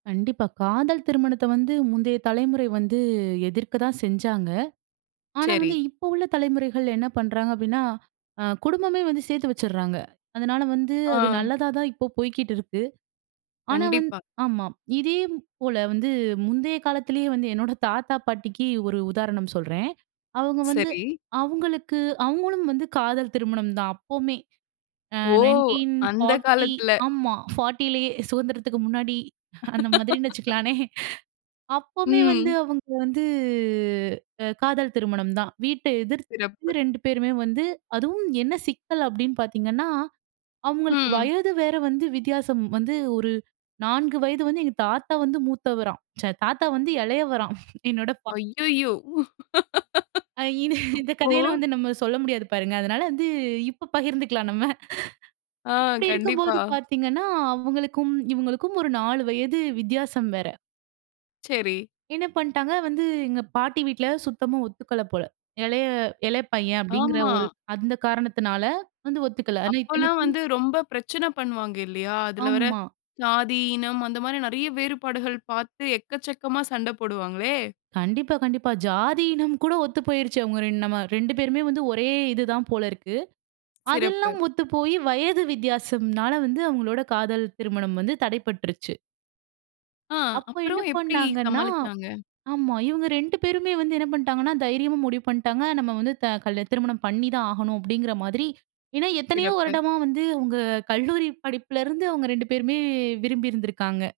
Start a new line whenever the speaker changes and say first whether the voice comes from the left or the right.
right: கண்டிப்பா. காதல் திருமணத்த வந்து முந்தைய தலைமுறை வந்து எதிர்க்க தான் செஞ்சாங்க. ஆனா,
left: சரி.
right: வந்து இப்போ உள்ள தலைமுறைகள் என்ன பண்றாங்க அப்டின்னா, அ குடும்பமே வந்து சேத்து வச்சிட்றாங்க. அதனால வந்து அது
left: ஆ.
right: நல்லதா தான் இப்ப போய்க்கிட்டு இருக்கு. ஆனா வந்
left: கண்டிப்பா.
right: ஆமா. இதேபோல வந்து முந்தைய காலத்திலேயே வந்து என்னோட தாத்தா பாட்டிக்கு ஒரு உதாரணம் சொல்றேன். அவுங்க வந்து
left: சரி.
right: அவுங்களுக்கு அவுங்களும் வந்து காதல் திருமணம் தான் அப்போமே. அ
left: ஓ!
right: நைன்டீன்
left: அந்தக்
right: ஃபார்ட்டி
left: காலத்துல.
right: ஆமா. 40 சுதந்திரத்துக்கு முன்னாடி அந்த மாதிரின்னு வச்சுக்கலானே. அப்போமே வந்து
left: ம்.
right: அவங்க வந்து அ காதல் திருமணம் தான். வீட்ட எதிர்த்து
left: சிறப்பு.
right: 2 பேருமே வந்து அதுவும் என்ன சிக்கல் அப்டினு பார்த்தீங்கன்னா, அவங்களுக்கு
left: ம்.
right: வயது வேற வந்து வித்தியாசம் வந்து, ஒரு 4 வயது வந்து எங்க தாத்தா வந்து மூத்தவராம். ச்சே தாத்தா வந்து இளையவராம் என்னோட பா
left: அய்யயோ.
right: அ இந் இந்த
left: ஓ!
right: கதையெல்லாம் வந்து நம்ம சொல்ல முடியாது பாருங்க. அதனால வந்து இப்போ பகிர்ந்துக்கலாம் நம்ம.
left: ஆ,
right: இப்டி
left: கண்டிப்பா.
right: இருக்கும்போது பார்த்தீங்கனா அவங்களுக்கும் இவங்களுக்கும் ஒரு 4 வயது வித்தியாசம் வேற.
left: சரி.
right: என்ன பண்ட்டாங்க வந்து எங்க பாட்டி வீட்ல சுத்தமா ஒத்துக்கல போல. இளைய இளைய பையன் அப்படிங்கிற
left: ஆமா.
right: ஒரு அந்த காரணத்தினால வந்து ஒத்துக்கல ஆனா
left: அப்பல்லாம்
right: இத்தனைக்கும்
left: வந்து ரொம்ப பிரச்சன பண்ணுவாங்கில்லையா? அதில வர
right: ஆமா.
left: ஜாதி, இனம் அந்த மாதிரி நெறைய வேறுபாடுகள் பார்த்து எக்கச்சக்கமா சண்ட போடுவாங்களே!
right: கண்டிப்பா, கண்டிப்பா. ஜாதி, இனம் கூட ஒத்துப் போய்ருச்சு. அவங்க ரெண் நம 2 பேருமே வந்து ஒரே இது தான் போலருக்கு.
left: சிறப்பு.
right: அதெல்லாம் ஒத்துப்போய் வயது வித்தியாசம்னால வந்து அவங்களோட காதல் திருமணம் வந்து தடைப்பட்டுருச்சு.
left: ஆ.
right: அப்போ என்ன
left: அப்புறம் எப்படி
right: பண்ணாங்கன்னா,
left: சமாளிச்சாங்க?
right: ஆமா இவங்க 2 பேருமே வந்து என்ன பண்டாங்கன்னா தைரியமா முடிவு பண்ட்டாங்க. நம்ம வந்து த கல் திருமணம் பண்ணி தான் ஆகணும் அப்டின்கிற மாதிரி. ஏன்னா எத்தனையோ
left: சிறப்பு.
right: வருடமா வந்து அவங்க கல்லூரி படிப்பிலருந்து அவங்க 2 பேருமே விரும்பிருந்திருக்காங்க.